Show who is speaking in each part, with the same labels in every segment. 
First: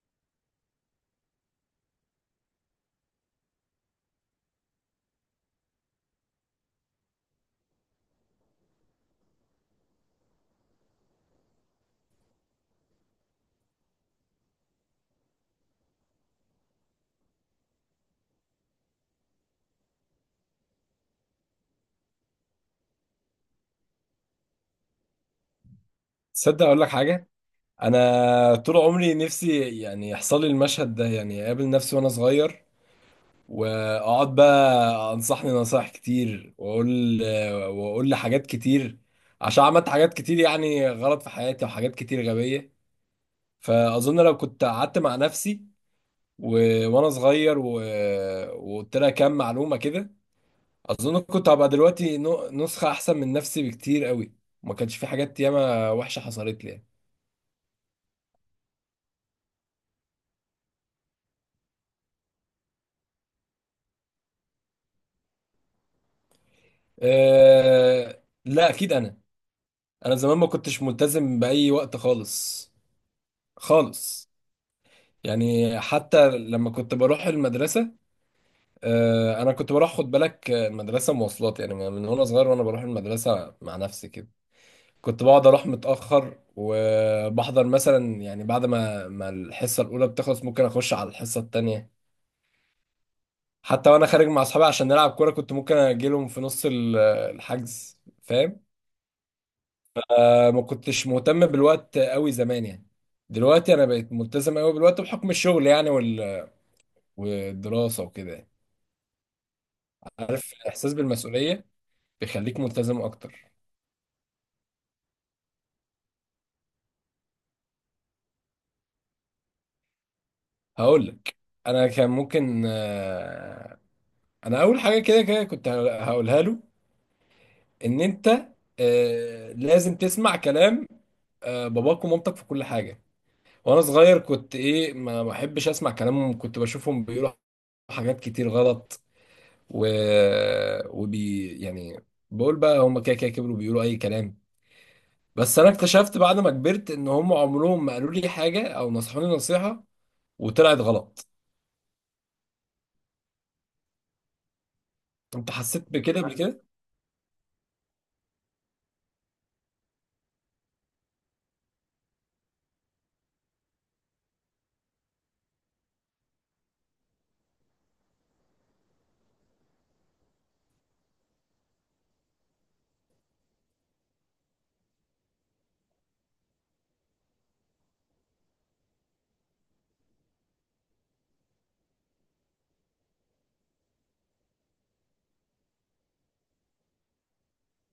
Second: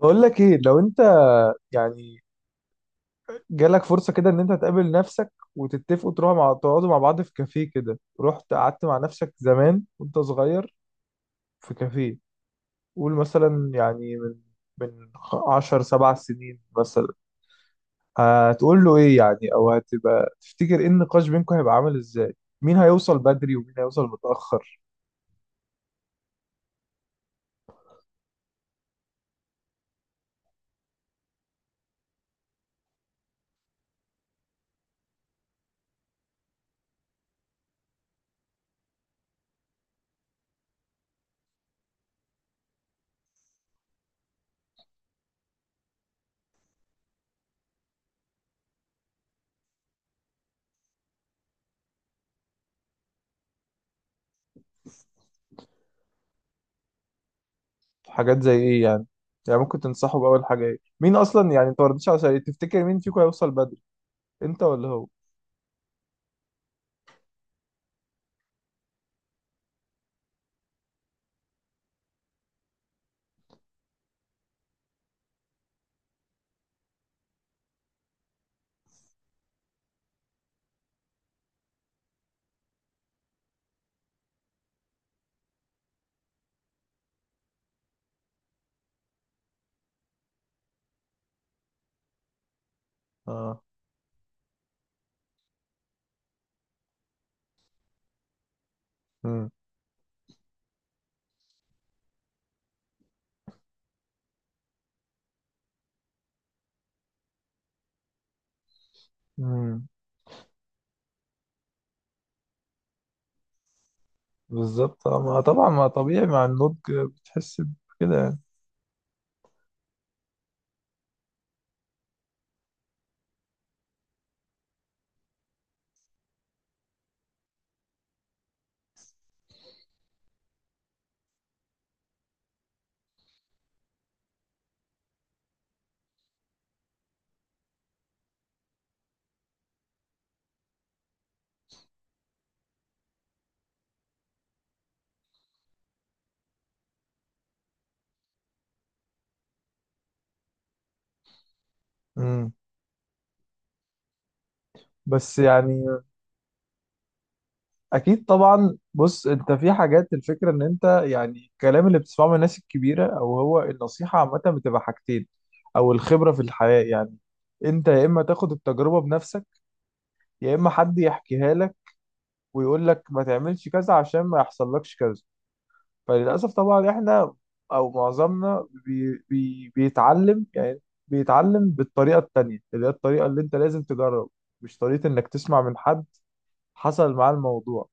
Speaker 1: بقول لك ايه؟ لو انت يعني جالك فرصة كده ان انت تقابل نفسك وتتفقوا تروحوا مع تقعدوا مع بعض في كافيه كده، رحت قعدت مع نفسك زمان وانت صغير في كافيه، قول مثلا من 10 7 سنين مثلا، هتقول له ايه يعني؟ او هتبقى تفتكر ايه؟ النقاش بينكم هيبقى عامل ازاي؟ مين هيوصل بدري ومين هيوصل متأخر؟
Speaker 2: تصدق اقول لك حاجه. انا طول عمري نفسي يعني يحصل لي المشهد ده، يعني اقابل نفسي وانا صغير واقعد بقى انصحني نصايح كتير، واقول لي حاجات كتير، عشان عملت حاجات كتير يعني غلط في حياتي وحاجات كتير غبيه. فاظن لو كنت قعدت مع نفسي و... وانا صغير وقلت لها كام معلومه كده، اظن كنت هبقى دلوقتي نسخه احسن من نفسي بكتير قوي، ما كانش في حاجات ياما وحشه حصلت لي يعني.
Speaker 1: حاجات زي ايه يعني؟ يعني ممكن تنصحه بأول حاجة ايه؟ مين اصلا، يعني انت ما ردتش على سؤالي، تفتكر مين فيكم هيوصل بدري؟ انت ولا هو؟
Speaker 2: أه لا اكيد انا. انا زمان ما كنتش ملتزم باي وقت خالص، خالص. يعني حتى لما كنت بروح المدرسه، أه انا كنت بروح، خد بالك المدرسه مواصلات يعني من وانا صغير، وانا بروح المدرسه مع نفسي كده كنت بقعد اروح متاخر، وبحضر مثلا يعني بعد ما الحصه الاولى بتخلص ممكن اخش على الحصه التانيه.
Speaker 1: اه.
Speaker 2: حتى وانا خارج مع اصحابي عشان نلعب كوره كنت ممكن اجيلهم في نص الحجز، فاهم؟ ما كنتش مهتم بالوقت قوي زمان يعني. دلوقتي انا بقيت ملتزم قوي بالوقت بحكم الشغل يعني والدراسه وكده يعني.
Speaker 1: امم.
Speaker 2: عارف الاحساس بالمسؤوليه بيخليك ملتزم اكتر.
Speaker 1: بالظبط آه، ما طبعا ما طبيعي مع النضج بتحس بكده يعني.
Speaker 2: هقول لك، انا كان ممكن انا اول حاجه كده كده كنت هقولها له، ان انت لازم تسمع كلام باباك ومامتك في كل حاجه. وانا صغير كنت ايه، ما بحبش اسمع كلامهم، كنت بشوفهم بيقولوا حاجات كتير غلط و... وبي يعني، بقول بقى هم كده كده كبروا بيقولوا اي كلام. بس انا اكتشفت بعد ما كبرت ان هم عمرهم ما قالوا لي حاجه او نصحوني نصيحه وطلعت غلط.
Speaker 1: امم. بس
Speaker 2: انت
Speaker 1: يعني
Speaker 2: حسيت بكده قبل كده؟
Speaker 1: اكيد طبعا. بص، انت في حاجات، الفكره ان انت يعني الكلام اللي بتسمعه من الناس الكبيره او هو النصيحه عامه بتبقى حاجتين، او الخبره في الحياه يعني، انت يا اما تاخد التجربه بنفسك، يا اما حد يحكيها لك ويقول لك ما تعملش كذا عشان ما يحصل لكش كذا. فللأسف طبعا احنا او معظمنا بي بي بيتعلم يعني، بيتعلم بالطريقة التانية اللي هي الطريقة اللي انت لازم تجرب، مش طريقة انك تسمع من حد حصل معاه الموضوع.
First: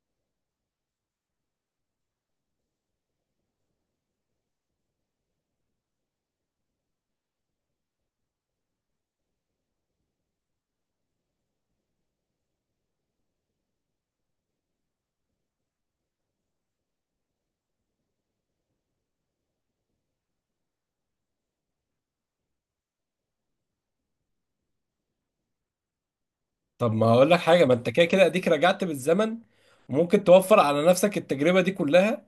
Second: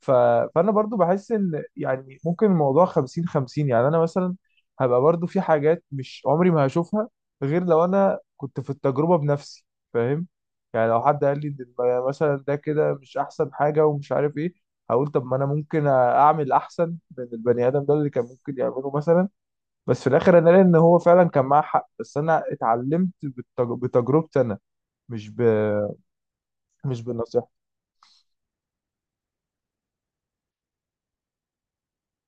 Speaker 1: ف... فانا برضو بحس ان يعني ممكن الموضوع 50 50 يعني. انا مثلا هبقى برضو في حاجات مش عمري ما هشوفها غير لو انا كنت في التجربة بنفسي، فاهم؟ يعني لو حد قال لي إن مثلا ده كده مش احسن حاجة ومش عارف ايه، هقول طب ما انا ممكن اعمل احسن من البني ادم ده اللي كان ممكن يعمله مثلا. بس في الاخر انا لقيت ان هو فعلا كان معاه حق، بس انا اتعلمت بتجربتي انا، مش ب...
Speaker 2: طب
Speaker 1: مش
Speaker 2: ما هقول لك
Speaker 1: بالنصيحة.
Speaker 2: حاجه، ما انت كده كده اديك رجعت بالزمن وممكن توفر على نفسك التجربه دي كلها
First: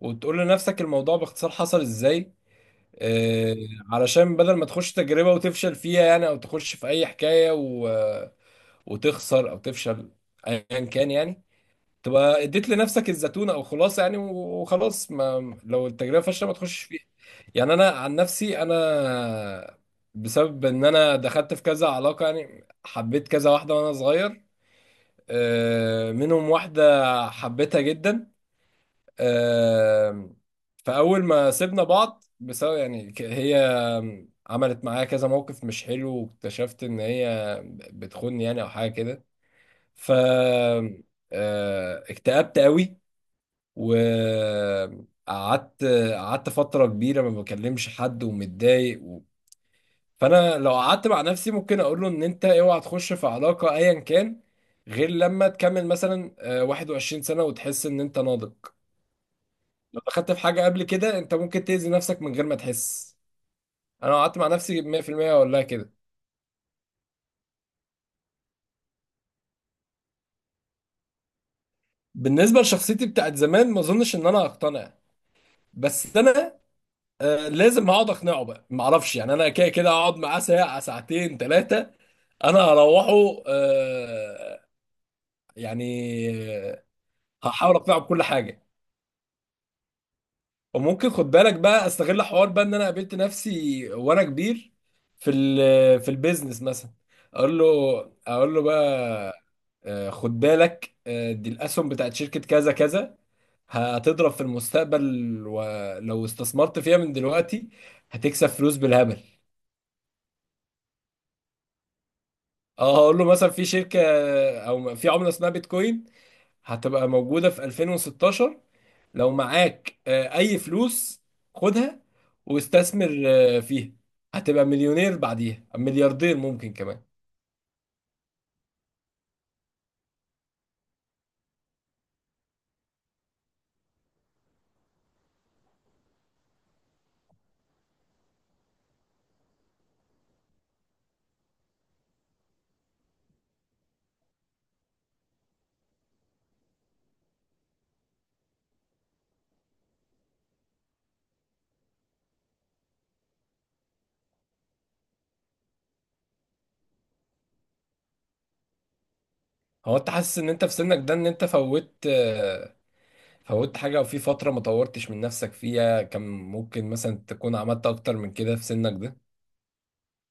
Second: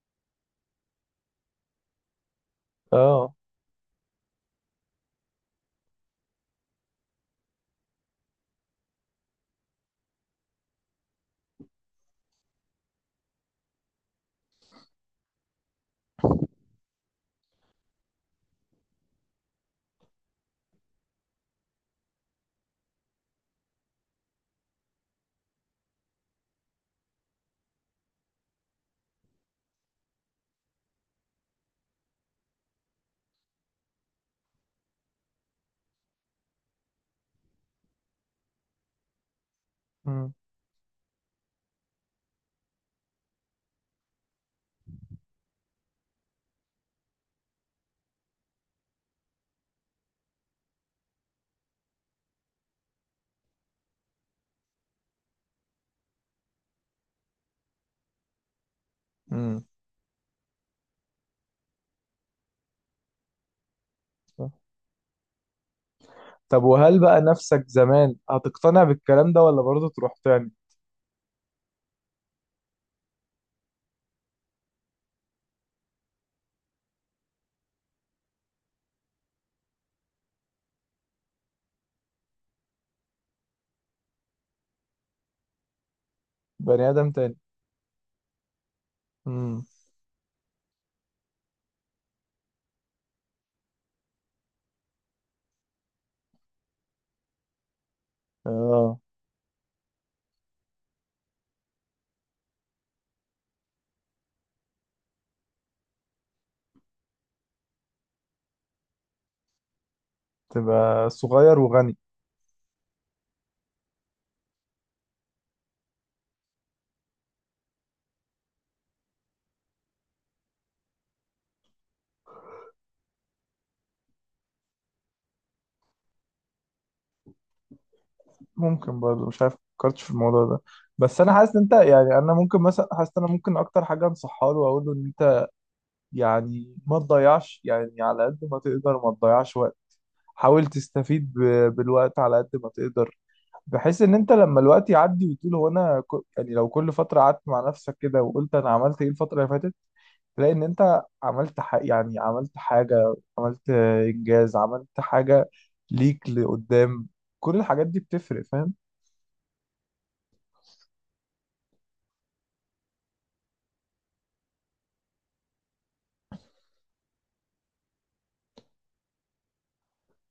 Speaker 2: وتقول لنفسك الموضوع باختصار حصل ازاي.
Speaker 1: اه.
Speaker 2: آه، علشان بدل ما تخش تجربه وتفشل فيها يعني، او تخش في اي حكايه وتخسر او تفشل، ايا كان يعني، تبقى اديت لنفسك الزتونه او خلاصه يعني، وخلاص ما لو التجربه فاشله ما تخشش فيها. يعني انا عن نفسي، انا بسبب ان انا دخلت في كذا علاقه يعني، حبيت كذا واحده وانا صغير، منهم واحده حبيتها جدا، آه، فاول ما سيبنا بعض بسبب يعني هي عملت معايا كذا موقف مش حلو، واكتشفت ان هي بتخوني يعني او حاجه كده. ف اكتئبت قوي وقعدت، قعدت فترة كبيرة ما بكلمش حد ومتضايق فأنا لو قعدت مع نفسي ممكن أقول له إن أنت أوعى تخش في علاقة أيا كان، غير لما تكمل مثلا 21 سنة وتحس إن أنت ناضج.
Speaker 1: امم.
Speaker 2: لو دخلت في حاجة قبل كده أنت ممكن تأذي نفسك من غير ما تحس. أنا لو قعدت مع
Speaker 1: صح.
Speaker 2: نفسي 100% أقول لها كده.
Speaker 1: طب وهل بقى نفسك زمان هتقتنع بالكلام ده ولا برضه تروح تاني؟
Speaker 2: بالنسبة لشخصيتي بتاعت زمان ما أظنش إن أنا هقتنع، بس أنا لازم هقعد اقنعه بقى، ما اعرفش يعني، انا كده كده هقعد معاه ساعه ساعتين ثلاثه. انا هروحه يعني آه،
Speaker 1: بني آدم تاني.
Speaker 2: هحاول اقنعه بكل حاجه.
Speaker 1: امم.
Speaker 2: وممكن، خد بالك بقى، استغل حوار بقى ان انا قابلت نفسي وانا كبير في في البيزنس مثلا، اقول له، اقول له
Speaker 1: اه.
Speaker 2: بقى خد بالك، دي الاسهم بتاعت شركه كذا كذا هتضرب في المستقبل، ولو استثمرت فيها من دلوقتي هتكسب فلوس بالهبل.
Speaker 1: تبقى صغير وغني.
Speaker 2: اه هقول له مثلا في شركة او في عملة اسمها بيتكوين، هتبقى موجودة في 2016، لو معاك اي فلوس خدها واستثمر فيها، هتبقى مليونير بعديها ملياردير ممكن كمان.
Speaker 1: ممكن برضه، مش عارف، فكرتش في الموضوع ده. بس انا حاسس ان انت يعني، انا ممكن مثلا، حاسس ان انا ممكن اكتر حاجه انصحها له واقول له ان انت يعني ما تضيعش، يعني على قد ما تقدر ما تضيعش وقت. حاول تستفيد بالوقت على قد ما تقدر، بحيث ان انت لما الوقت يعدي وتقول هو انا يعني لو كل فتره قعدت مع نفسك كده وقلت انا عملت ايه الفتره اللي فاتت، لان انت يعني عملت حاجه، عملت انجاز، عملت حاجه ليك لقدام، كل الحاجات دي بتفرق، فاهم؟
Speaker 2: هو انت حاسس ان انت في سنك ده ان انت فوت فوت حاجة، وفي فترة ما طورتش من نفسك فيها كان ممكن مثلا تكون عملت اكتر من كده في سنك ده؟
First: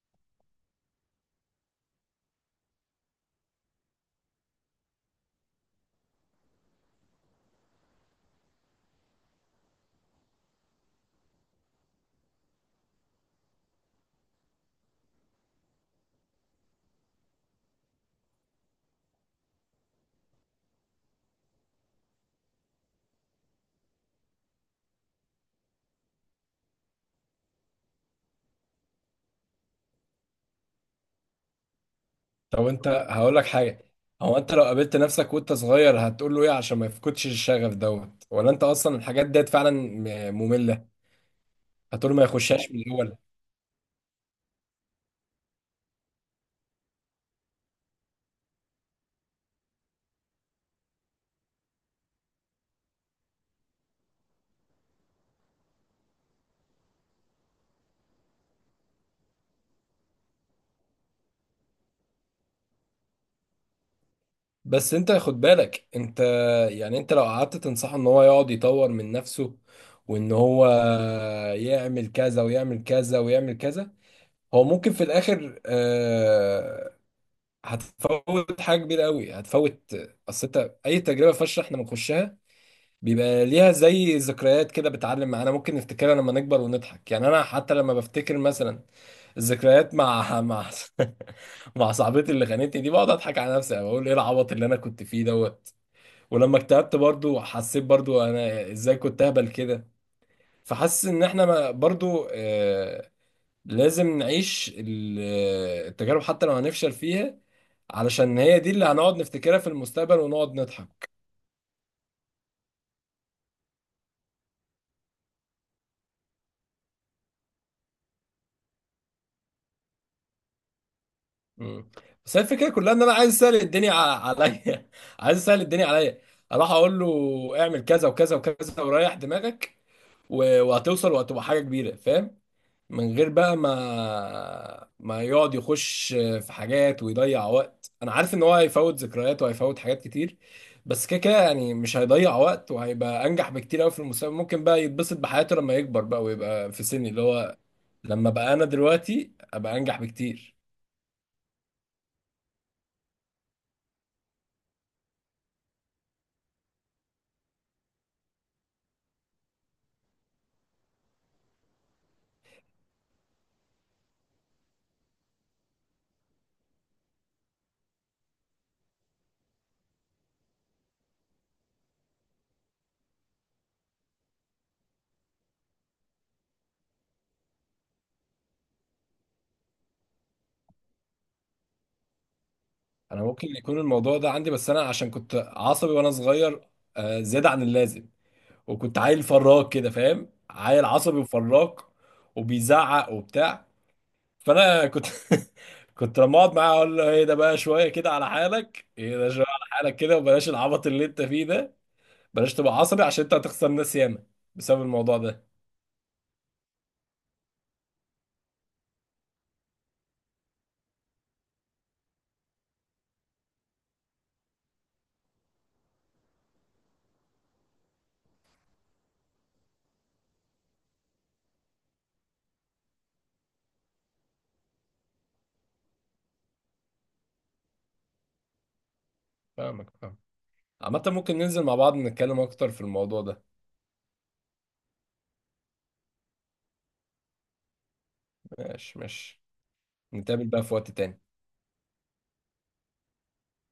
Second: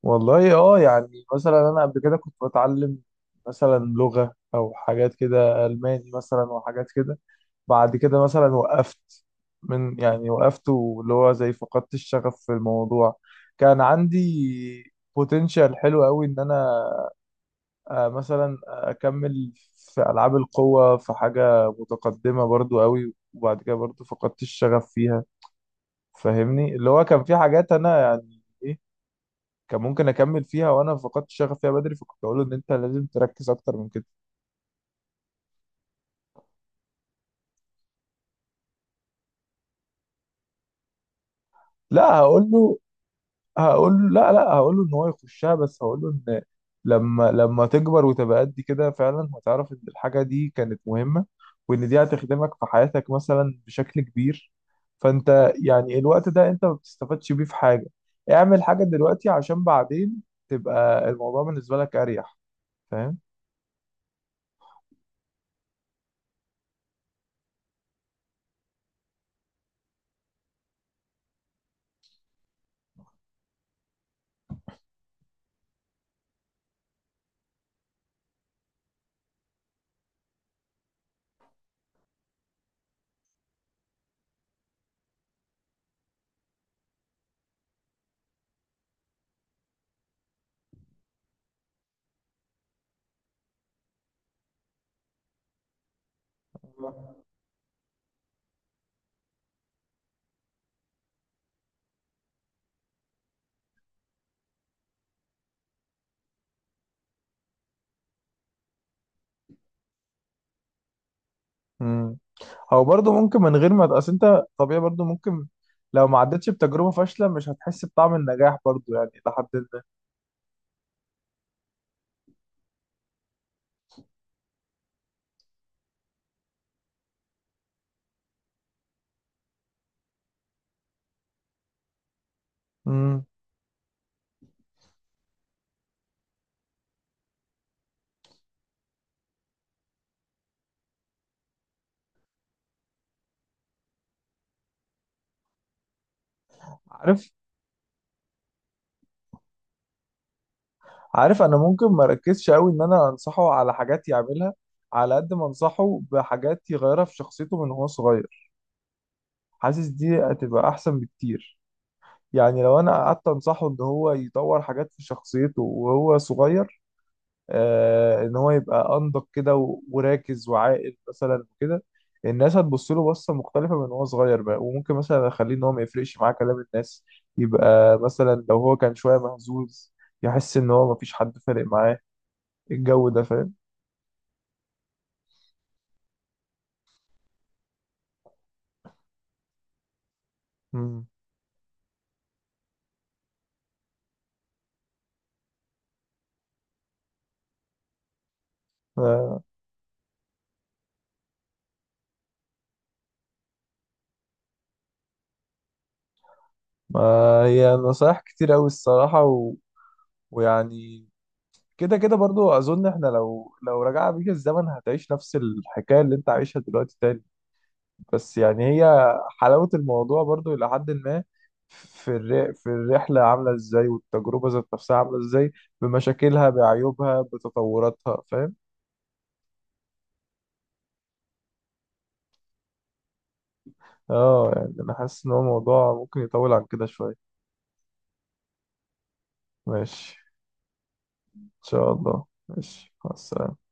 Speaker 1: والله اه، يعني مثلا انا قبل كده كنت بتعلم مثلا لغه او حاجات كده، الماني مثلا وحاجات كده، بعد كده مثلا وقفت من يعني وقفت، واللي هو زي فقدت الشغف في الموضوع. كان عندي بوتنشال حلو قوي ان انا آه، مثلا اكمل في العاب القوه، في حاجه متقدمه برضو قوي، وبعد كده برضو فقدت الشغف فيها. فاهمني؟ اللي هو كان في حاجات انا يعني ايه، كان ممكن اكمل فيها وانا فقدت الشغف فيها بدري، فكنت اقول له ان
Speaker 2: طب
Speaker 1: انت
Speaker 2: انت
Speaker 1: لازم
Speaker 2: هقول لك
Speaker 1: تركز اكتر
Speaker 2: حاجه،
Speaker 1: من كده.
Speaker 2: هو انت لو قابلت نفسك وانت صغير هتقول له ايه عشان ما يفقدش الشغف دوت؟ ولا انت اصلا الحاجات ديت فعلا ممله؟ هتقول
Speaker 1: لا
Speaker 2: ما
Speaker 1: هقول
Speaker 2: يخشهاش
Speaker 1: له،
Speaker 2: من الاول؟
Speaker 1: هقول له لا لا، هقول له ان هو يخشها، بس هقول له ان لما تكبر وتبقى قد كده فعلا هتعرف ان الحاجه دي كانت مهمه، وان دي هتخدمك في حياتك مثلا بشكل كبير. فانت يعني الوقت ده انت ما بتستفادش بيه في حاجه. اعمل حاجه دلوقتي عشان بعدين تبقى الموضوع بالنسبه لك اريح، فاهم؟
Speaker 2: بس انت خد بالك انت، يعني انت لو قعدت تنصحه ان هو يقعد يطور من نفسه وان هو يعمل كذا ويعمل كذا ويعمل كذا، هو ممكن في الاخر هتفوت حاجه كبيره قوي هتفوت. اصل انت اي تجربه فاشله احنا بنخشها بيبقى ليها زي ذكريات كده بتعلم معانا، ممكن نفتكرها لما نكبر ونضحك. يعني انا حتى لما بفتكر مثلا الذكريات مع مع صاحبتي اللي خانتني دي بقعد اضحك على نفسي، بقول ايه العبط اللي انا كنت فيه دوت. ولما اكتئبت برضو، حسيت برضو انا ازاي كنت اهبل كده. فحاسس ان احنا برضو لازم نعيش التجارب حتى لو هنفشل فيها، علشان هي دي اللي هنقعد نفتكرها في المستقبل ونقعد نضحك.
Speaker 1: امم. هو برضه ممكن من غير ما، اصل انت طبيعي برضه ممكن لو ما عدتش بتجربه فاشله مش هتحس بطعم النجاح برضه يعني، لحد ما.
Speaker 2: مم. بس هي الفكره كلها ان انا عايز اسهل الدنيا عليا. عايز اسهل الدنيا عليا، اروح اقول له اعمل كذا وكذا وكذا وريح دماغك، وهتوصل وهتبقى حاجه كبيره، فاهم؟ من
Speaker 1: امم.
Speaker 2: غير بقى ما يقعد يخش في حاجات ويضيع وقت. انا عارف ان هو هيفوت ذكريات وهيفوت حاجات كتير، بس كده كده يعني مش هيضيع وقت وهيبقى انجح بكتير قوي في المستقبل، ممكن بقى يتبسط بحياته لما يكبر بقى ويبقى في سني اللي
Speaker 1: عارف.
Speaker 2: هو، لما بقى انا دلوقتي ابقى انجح بكتير.
Speaker 1: عارف. انا ممكن ما اركزش قوي ان انا انصحه على حاجات يعملها، على قد ما انصحه بحاجات يغيرها في شخصيته من هو صغير، حاسس دي هتبقى احسن بكتير. يعني لو انا قعدت انصحه ان هو يطور حاجات في شخصيته وهو صغير، آه ان هو يبقى انضج كده وراكز وعاقل مثلا وكده، الناس هتبص له بصة مختلفة من هو صغير بقى. وممكن مثلا اخليه ان هو ما يفرقش معاه كلام الناس، يبقى مثلا لو هو كان شوية مهزوز يحس ان هو مفيش حد فارق معاه الجو ده،
Speaker 2: انا ممكن
Speaker 1: فاهم؟
Speaker 2: يكون الموضوع ده عندي، بس انا عشان كنت عصبي وانا صغير زيادة عن اللازم، وكنت عيل فراك كده، فاهم؟ عيل
Speaker 1: مم.
Speaker 2: عصبي وفراك وبيزعق وبتاع. فانا كنت، كنت لما اقعد معاه اقول له ايه ده بقى، شويه كده على حالك، ايه ده
Speaker 1: آه،
Speaker 2: شويه على حالك كده، وبلاش العبط اللي انت فيه ده، بلاش تبقى عصبي عشان انت هتخسر ناس ياما بسبب الموضوع ده.
Speaker 1: ما هي نصايح كتير أوي الصراحة ويعني كده كده برضو. أظن إحنا لو رجع بيك الزمن هتعيش نفس الحكاية اللي أنت عايشها دلوقتي تاني. بس يعني هي حلاوة الموضوع برضو إلى حد ما في في الرحلة عاملة إزاي، والتجربة ذات نفسها عاملة إزاي، بمشاكلها بعيوبها بتطوراتها، فاهم؟
Speaker 2: فاهمك، فاهم. عامة ممكن ننزل مع بعض نتكلم اكتر في الموضوع ده.
Speaker 1: آه يعني أنا حاسس إن هو موضوع ممكن يطول عن كده شوية.
Speaker 2: ماشي ماشي،
Speaker 1: ماشي.
Speaker 2: نتقابل بقى في وقت تاني.
Speaker 1: إن شاء الله، ماشي، مع السلامة.